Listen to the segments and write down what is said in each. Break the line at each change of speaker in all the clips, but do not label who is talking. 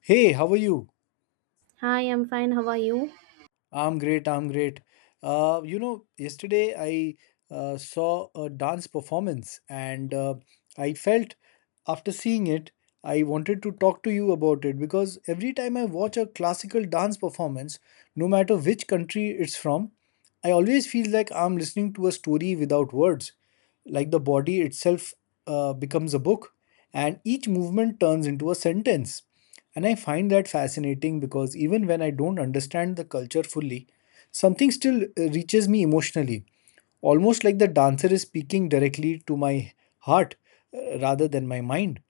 Hey, how are you?
Hi, I'm fine. How are you?
I'm great, I'm great. Yesterday I saw a dance performance and I felt after seeing it, I wanted to talk to you about it because every time I watch a classical dance performance, no matter which country it's from, I always feel like I'm listening to a story without words, like the body itself becomes a book and each movement turns into a sentence. And I find that fascinating because even when I don't understand the culture fully, something still reaches me emotionally, almost like the dancer is speaking directly to my heart rather than my mind.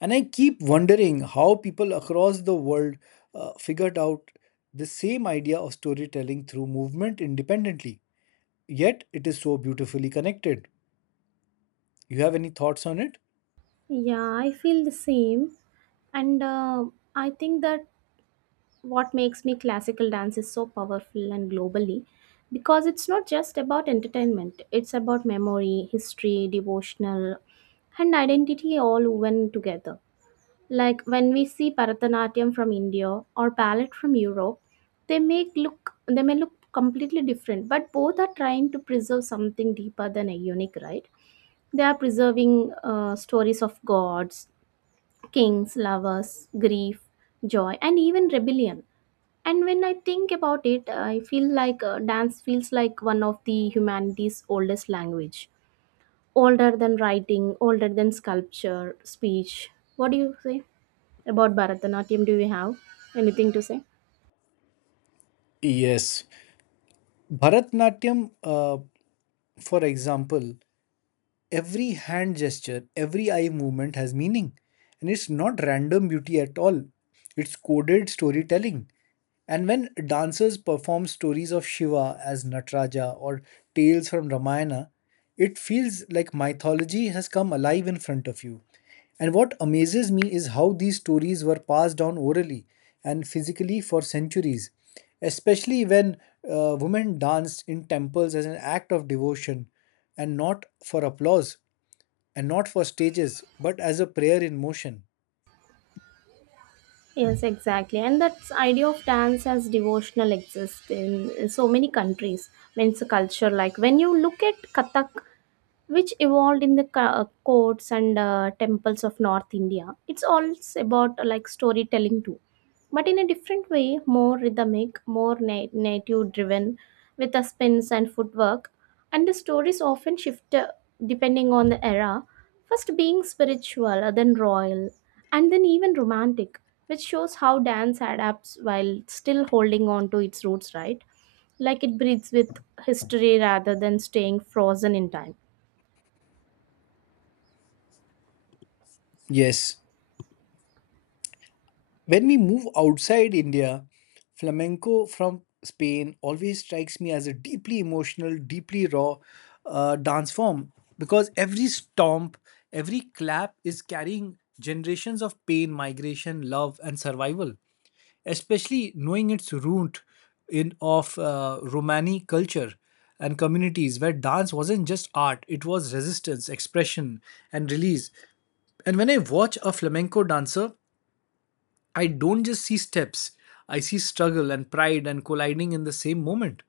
And I keep wondering how people across the world figured out the same idea of storytelling through movement independently, yet it is so beautifully connected. You have any thoughts on it?
Yeah, I feel the same. And I think that what makes me classical dance is so powerful and globally because it's not just about entertainment, it's about memory, history, devotional, and identity all woven together. Like when we see Bharatanatyam from India or ballet from Europe, they may look completely different, but both are trying to preserve something deeper than a unique, right? They are preserving stories of gods, kings, lovers, grief, joy, and even rebellion. And when I think about it, I feel like dance feels like one of the humanity's oldest language, older than writing, older than sculpture, speech. What do you say about Bharatanatyam? Do you have anything to say?
Yes. Bharatnatyam, for example, every hand gesture, every eye movement has meaning. And it's not random beauty at all, it's coded storytelling. And when dancers perform stories of Shiva as Nataraja or tales from Ramayana, it feels like mythology has come alive in front of you. And what amazes me is how these stories were passed down orally and physically for centuries, especially when women danced in temples as an act of devotion and not for applause and not for stages, but as a prayer in motion.
Yes, exactly. And that idea of dance as devotional exists in so many countries. Means a culture, like when you look at Kathak, which evolved in the courts and temples of North India, it's all about like storytelling too but in a different way, more rhythmic, native driven, with the spins and footwork. And the stories often shift depending on the era, first being spiritual, then royal, and then even romantic, which shows how dance adapts while still holding on to its roots, right? Like it breathes with history rather than staying frozen in time.
Yes. When we move outside India, flamenco from Spain always strikes me as a deeply emotional, deeply raw dance form, because every stomp, every clap is carrying generations of pain, migration, love, and survival. Especially knowing its root in of Romani culture and communities where dance wasn't just art; it was resistance, expression, and release. And when I watch a flamenco dancer, I don't just see steps, I see struggle and pride and colliding in the same moment.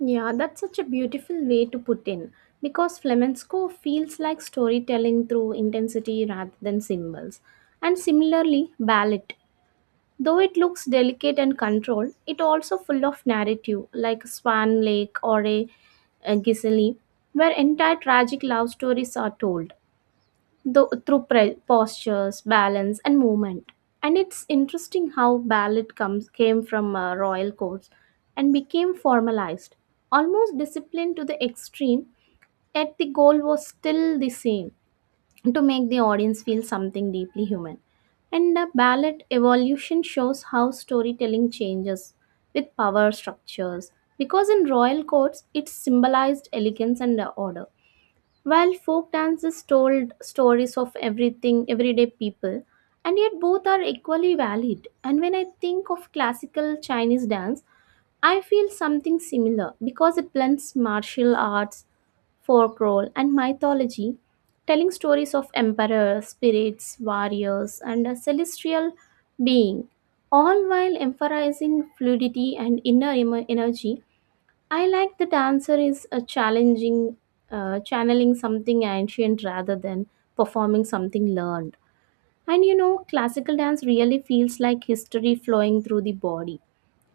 Yeah, that's such a beautiful way to put in because flamenco feels like storytelling through intensity rather than symbols. And similarly, ballet, though it looks delicate and controlled, it also full of narrative like Swan Lake a Giselle, where entire tragic love stories are told though through postures, balance, and movement. And it's interesting how ballet comes came from royal courts and became formalized, almost disciplined to the extreme. Yet the goal was still the same: to make the audience feel something deeply human. And the ballet evolution shows how storytelling changes with power structures, because in royal courts it symbolized elegance and order while folk dances told stories of everything, everyday people, and yet both are equally valid. And when I think of classical Chinese dance, I feel something similar because it blends martial arts, folklore, and mythology, telling stories of emperors, spirits, warriors, and a celestial being, all while emphasizing fluidity and inner energy. I like that answer is a challenging, channeling something ancient rather than performing something learned. And you know, classical dance really feels like history flowing through the body.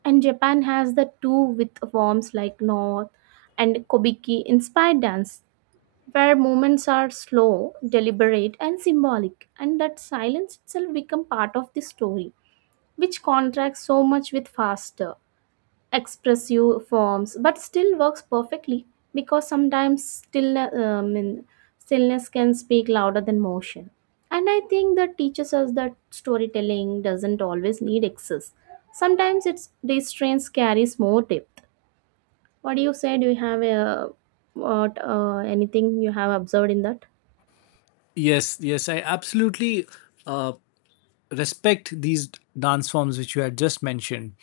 And Japan has the two with forms like North and Kobiki inspired dance, where movements are slow, deliberate, and symbolic, and that silence itself become part of the story, which contrasts so much with faster expressive forms but still works perfectly because stillness can speak louder than motion, and I think that teaches us that storytelling doesn't always need excess. Sometimes it's restraints carries more depth. What do you say? Do you have a what anything you have observed in that?
Yes, yes, I absolutely uh, respect these dance forms which you had just mentioned.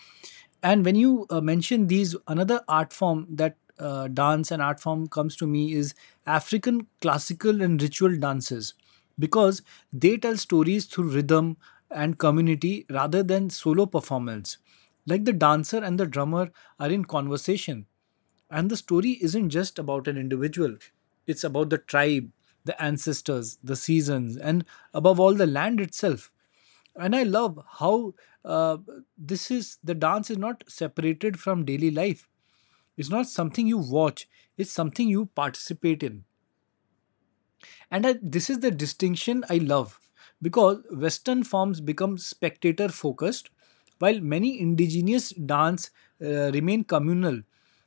And when you mention these, another art form that dance and art form comes to me is African classical and ritual dances, because they tell stories through rhythm and community rather than solo performance. Like the dancer and the drummer are in conversation. And the story isn't just about an individual, it's about the tribe, the ancestors, the seasons, and above all, the land itself. And I love how uh, this is the dance is not separated from daily life. It's not something you watch, it's something you participate in. And I, this is the distinction I love, because western forms become spectator focused, while many indigenous dance remain communal.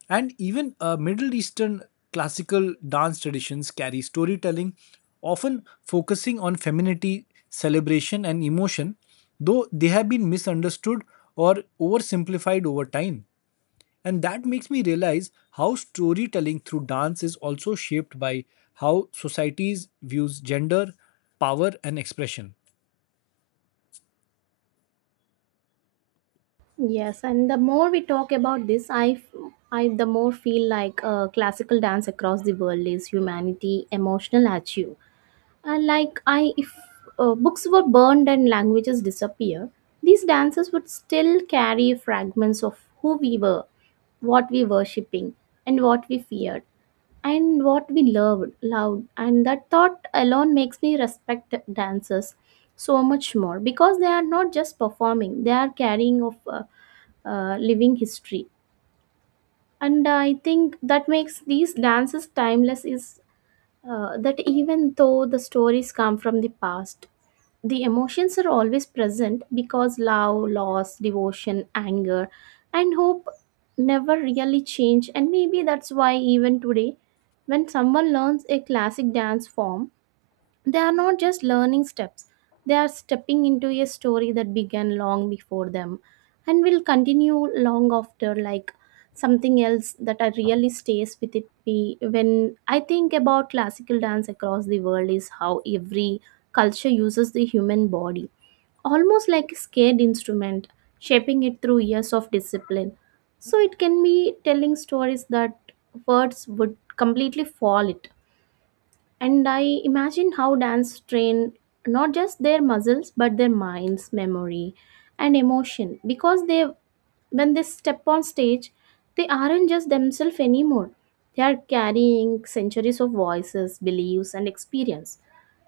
And even middle eastern classical dance traditions carry storytelling, often focusing on femininity, celebration, and emotion, though they have been misunderstood or oversimplified over time. And that makes me realize how storytelling through dance is also shaped by how societies views gender, power, and expression.
Yes, and the more we talk about this, the more feel like classical dance across the world is humanity emotional achieve. Like I, if books were burned and languages disappear, these dances would still carry fragments of who we were, what we worshipping, and what we feared, and what we loved. And that thought alone makes me respect dancers so much more because they are not just performing; they are carrying of living history. And I think that makes these dances timeless is that even though the stories come from the past, the emotions are always present because love, loss, devotion, anger, and hope never really change. And maybe that's why, even today, when someone learns a classic dance form, they are not just learning steps, they are stepping into a story that began long before them and will continue long after. Like something else that I really stays with it. Me, when I think about classical dance across the world is how every culture uses the human body almost like a scared instrument, shaping it through years of discipline so it can be telling stories that words would completely fall it. And I imagine how dance train not just their muscles but their minds, memory, and emotion because they when they step on stage, they aren't just themselves anymore. They are carrying centuries of voices, beliefs, and experience.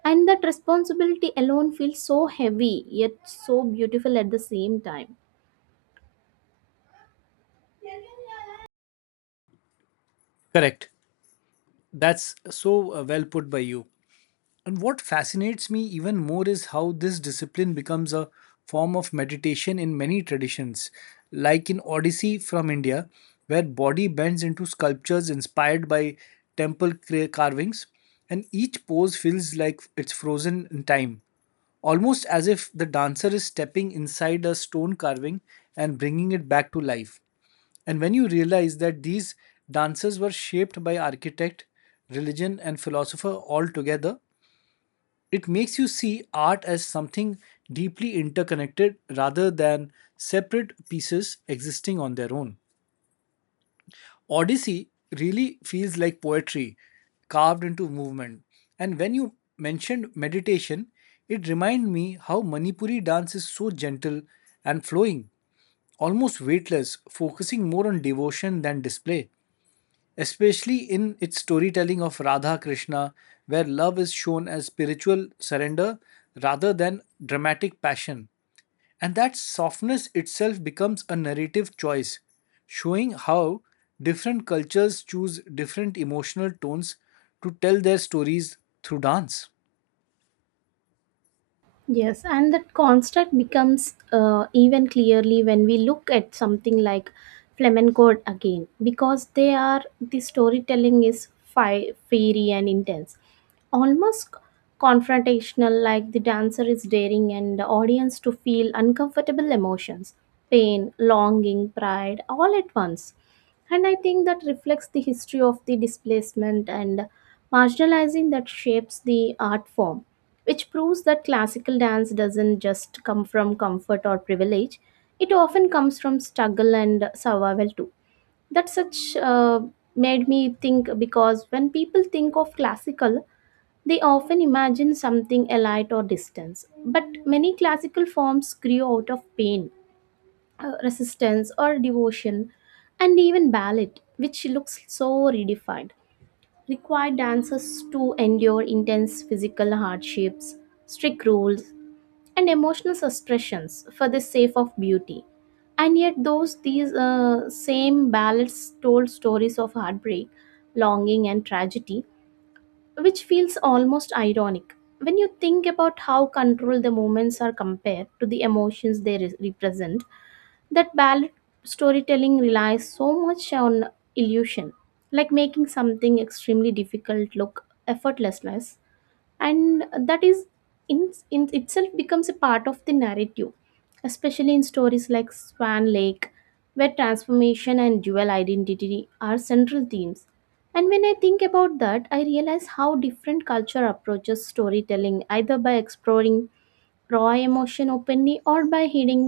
And that responsibility alone feels so heavy yet so beautiful at the same time.
Correct. That's so well put by you. And what fascinates me even more is how this discipline becomes a form of meditation in many traditions, like in Odyssey from India, where body bends into sculptures inspired by temple carvings, and each pose feels like it's frozen in time, almost as if the dancer is stepping inside a stone carving and bringing it back to life. And when you realize that these dances were shaped by architect, religion, and philosopher all together, it makes you see art as something deeply interconnected rather than separate pieces existing on their own. Odyssey really feels like poetry carved into movement. And when you mentioned meditation, it reminded me how Manipuri dance is so gentle and flowing, almost weightless, focusing more on devotion than display, especially in its storytelling of Radha Krishna, where love is shown as spiritual surrender rather than dramatic passion. And that softness itself becomes a narrative choice, showing how different cultures choose different emotional tones to tell their stories through dance.
Yes, and that construct becomes even clearly when we look at something like flamenco again, because they are the storytelling is fiery and intense, almost confrontational. Like the dancer is daring and the audience to feel uncomfortable emotions, pain, longing, pride, all at once. And I think that reflects the history of the displacement and marginalizing that shapes the art form, which proves that classical dance doesn't just come from comfort or privilege, it often comes from struggle and survival too. That such made me think because when people think of classical, they often imagine something elite or distance. But many classical forms grew out of pain, resistance or devotion, and even ballet, which looks so redefined, require dancers to endure intense physical hardships, strict rules, and emotional suppressions for the sake of beauty. And yet, those these same ballads told stories of heartbreak, longing, and tragedy, which feels almost ironic when you think about how controlled the moments are compared to the emotions they represent. That ballad storytelling relies so much on illusion, like making something extremely difficult look effortlessness, and that is in itself becomes a part of the narrative, especially in stories like Swan Lake where transformation and dual identity are central themes. And when I think about that, I realize how different culture approaches storytelling either by exploring raw emotion openly or by hiding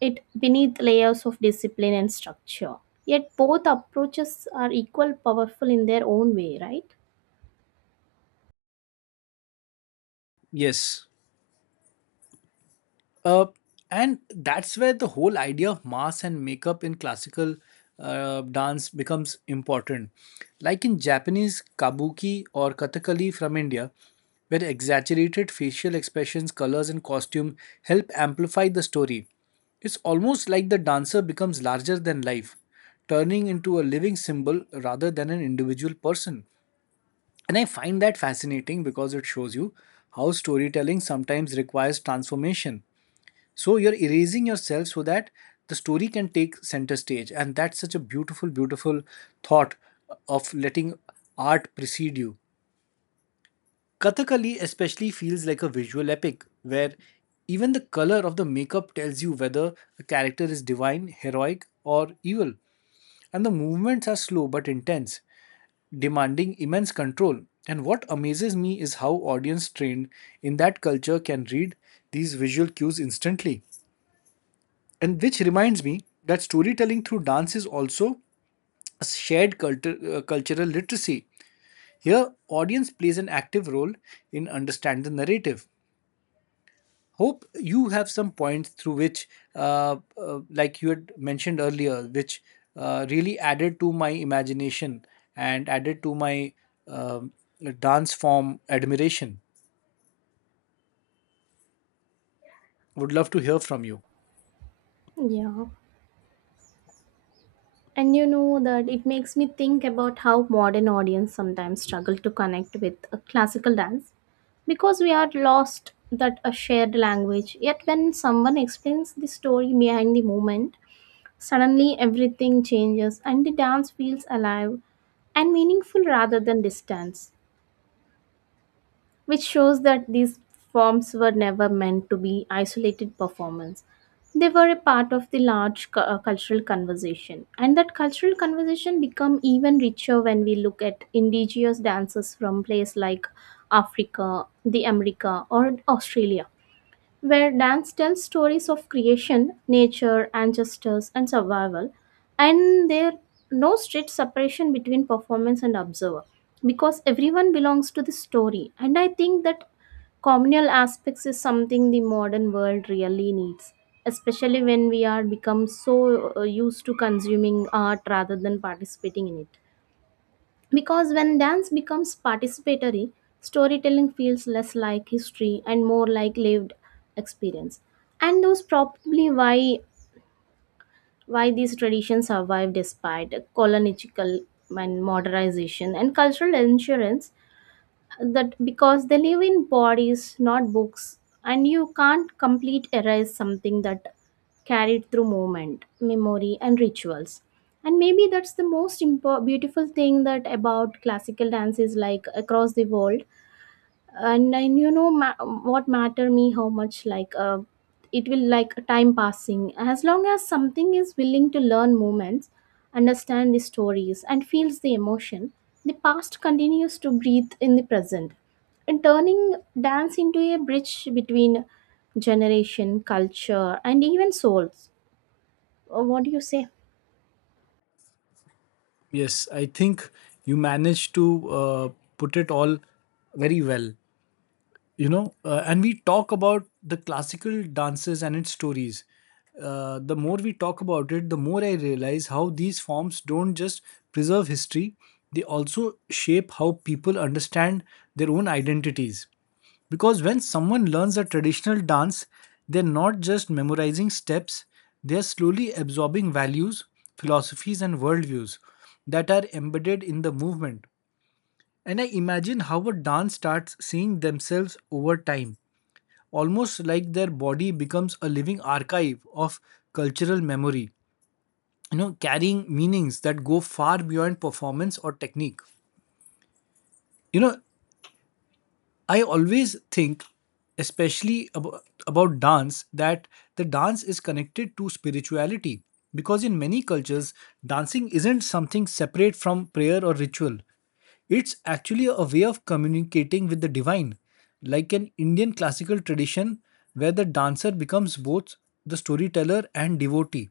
it beneath layers of discipline and structure, yet both approaches are equal powerful in their own way, right?
Yes. Uh, and that's where the whole idea of mask and makeup in classical dance becomes important. Like in Japanese kabuki or kathakali from India, where exaggerated facial expressions, colors, and costume help amplify the story. It's almost like the dancer becomes larger than life, turning into a living symbol rather than an individual person. And I find that fascinating because it shows you how storytelling sometimes requires transformation. So you're erasing yourself so that the story can take center stage. And that's such a beautiful, beautiful thought of letting art precede you. Kathakali especially feels like a visual epic where even the color of the makeup tells you whether a character is divine, heroic, or evil. And the movements are slow but intense, demanding immense control. And what amazes me is how audience trained in that culture can read these visual cues instantly. And which reminds me that storytelling through dance is also a shared cultural literacy. Here, audience plays an active role in understanding the narrative. Hope you have some points through which like you had mentioned earlier, which really added to my imagination and added to my um dance form admiration. Would love to hear from you.
Yeah. And you know that it makes me think about how modern audience sometimes struggle to connect with a classical dance because we are lost that a shared language. Yet when someone explains the story behind the movement, suddenly everything changes and the dance feels alive and meaningful rather than distant, which shows that these forms were never meant to be isolated performance. They were a part of the cultural conversation, and that cultural conversation become even richer when we look at indigenous dances from places like Africa, the America, or Australia where dance tells stories of creation, nature, ancestors, and survival. And there no strict separation between performance and observer because everyone belongs to the story. And I think that communal aspects is something the modern world really needs, especially when we are become so used to consuming art rather than participating in it. Because when dance becomes participatory, storytelling feels less like history and more like lived experience. And those probably why these traditions survive despite colonial and modernization and cultural insurance, that because they live in bodies not books, and you can't complete erase something that carried through movement memory and rituals. And maybe that's the most beautiful thing that about classical dances like across the world. And then you know what matter me how much like it will like time passing as long as something is willing to learn moments, understand the stories and feels the emotion, the past continues to breathe in the present, and turning dance into a bridge between generation culture and even souls. What do you say?
Yes, I think you managed to put it all very well. You know and we talk about the classical dances and its stories, the more we talk about it, the more I realize how these forms don't just preserve history, they also shape how people understand their own identities, because when someone learns a traditional dance, they're not just memorizing steps, they're slowly absorbing values, philosophies, and worldviews that are embedded in the movement. And I imagine how a dance starts seeing themselves over time, almost like their body becomes a living archive of cultural memory, you know, carrying meanings that go far beyond performance or technique. You know, I always think, especially about dance, that the dance is connected to spirituality. Because in many cultures, dancing isn't something separate from prayer or ritual. It's actually a way of communicating with the divine, like an Indian classical tradition where the dancer becomes both the storyteller and devotee,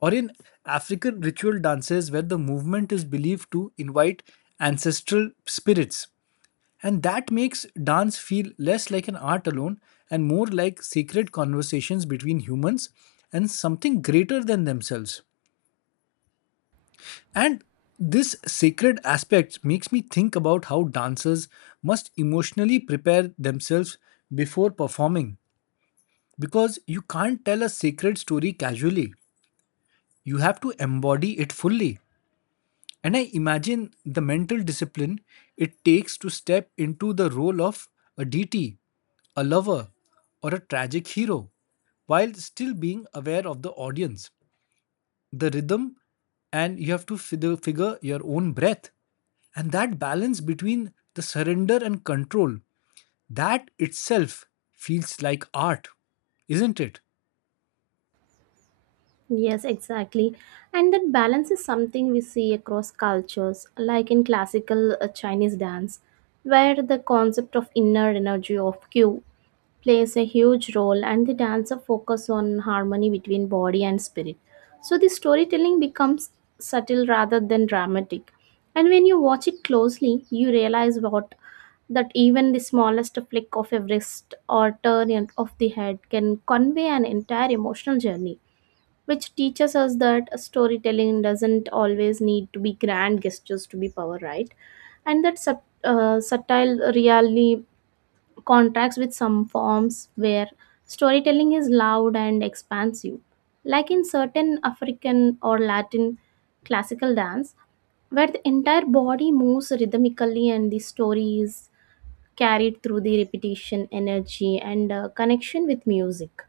or in African ritual dances where the movement is believed to invite ancestral spirits. And that makes dance feel less like an art alone and more like sacred conversations between humans and something greater than themselves. And this sacred aspect makes me think about how dancers must emotionally prepare themselves before performing, because you can't tell a sacred story casually. You have to embody it fully. And I imagine the mental discipline it takes to step into the role of a DT, a lover, or a tragic hero, while still being aware of the audience, the rhythm, and you have to figure your own breath. And that balance between the surrender and control, that itself feels like art, isn't it?
Yes, exactly. And that balance is something we see across cultures, like in classical Chinese dance, where the concept of inner energy of Q plays a huge role and the dancer focus on harmony between body and spirit. So the storytelling becomes subtle rather than dramatic. And when you watch it closely, you realize what that even the smallest flick of a wrist or turn of the head can convey an entire emotional journey, which teaches us that storytelling doesn't always need to be grand gestures to be power, right? And that subtle really contrasts with some forms where storytelling is loud and expansive, like in certain African or Latin classical dance where the entire body moves rhythmically and the story is carried through the repetition energy and connection with music.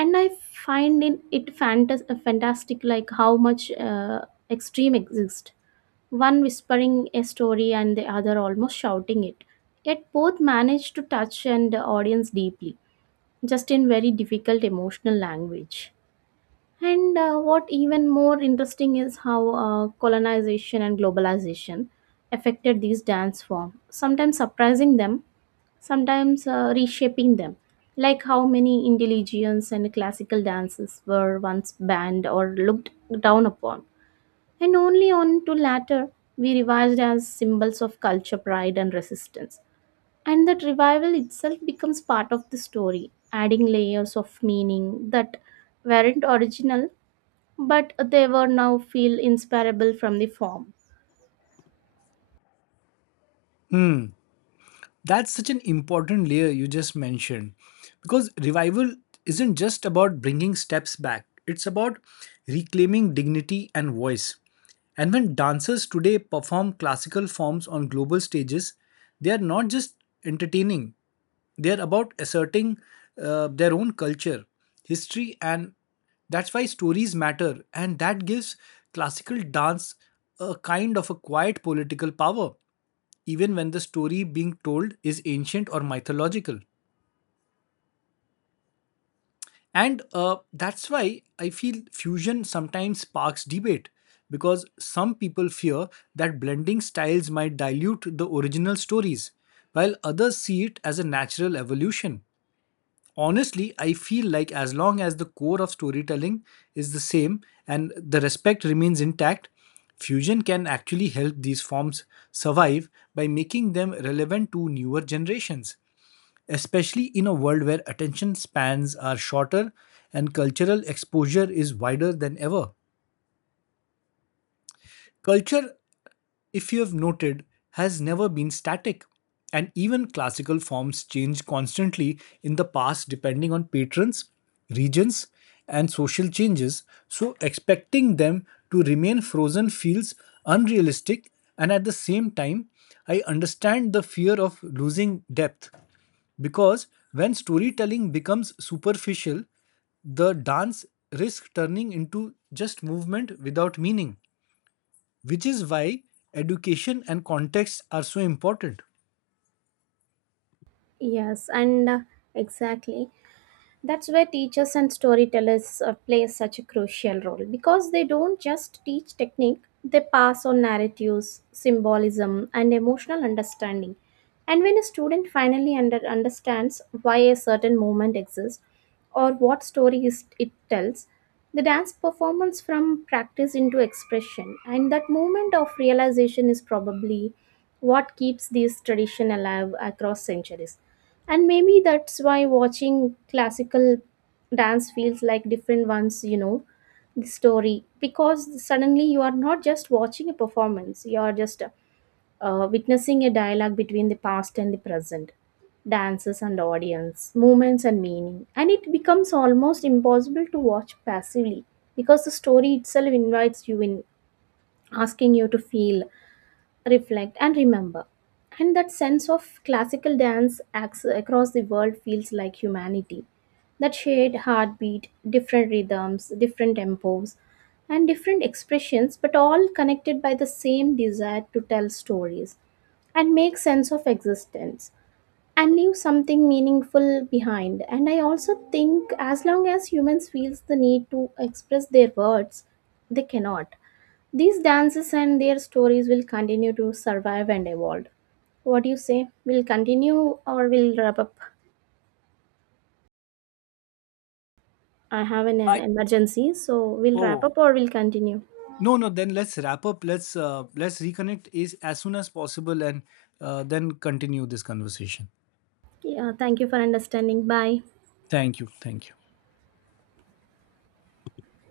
And I find in it fantastic, like how much extreme exist, one whispering a story and the other almost shouting it, yet both manage to touch and the audience deeply, just in very difficult emotional language. And what even more interesting is how colonization and globalization affected these dance form, sometimes surprising them, sometimes reshaping them, like how many intelligence and classical dances were once banned or looked down upon, and only on to latter we revised as symbols of culture, pride, and resistance. And that revival itself becomes part of the story, adding layers of meaning that weren't original, but they were now feel inseparable from the form.
That's such an important layer you just mentioned, because revival isn't just about bringing steps back, it's about reclaiming dignity and voice. And when dancers today perform classical forms on global stages, they are not just entertaining, they are about asserting their own culture, history, and that's why stories matter. And that gives classical dance a kind of a quiet political power even when the story being told is ancient or mythological. And that's why I feel fusion sometimes sparks debate because some people fear that blending styles might dilute the original stories, while others see it as a natural evolution. Honestly, I feel like as long as the core of storytelling is the same and the respect remains intact, fusion can actually help these forms survive by making them relevant to newer generations, especially in a world where attention spans are shorter and cultural exposure is wider than ever. Culture, if you have noted, has never been static, and even classical forms change constantly in the past depending on patrons, regions, and social changes, so expecting them to remain frozen feels unrealistic, and at the same time, I understand the fear of losing depth. Because when storytelling becomes superficial, the dance risks turning into just movement without meaning, which is why education and context are so important.
Yes, and exactly. That's where teachers and storytellers play such a crucial role because they don't just teach technique, they pass on narratives symbolism and emotional understanding. And when a student finally understands why a certain movement exists or what it tells, the dance performance from practice into expression, and that moment of realization is probably what keeps this tradition alive across centuries. And maybe that's why watching classical dance feels like different ones, you know the story, because suddenly you are not just watching a performance, you are just witnessing a dialogue between the past and the present, dances and audience, movements and meaning, and it becomes almost impossible to watch passively because the story itself invites you in, asking you to feel, reflect and remember. And that sense of classical dance acts across the world feels like humanity, that shared heartbeat, different rhythms, different tempos, and different expressions, but all connected by the same desire to tell stories and make sense of existence and leave something meaningful behind. And I also think as long as humans feels the need to express their words, they cannot these dances and their stories will continue to survive and evolve. What do you say? We'll continue or we'll wrap up? I have an
I
emergency, so we'll wrap
oh,
up or we'll continue.
no, no. Then let's wrap up. Let's reconnect is as soon as possible, and then continue this conversation.
Yeah, thank you for understanding. Bye.
Thank you. Thank you.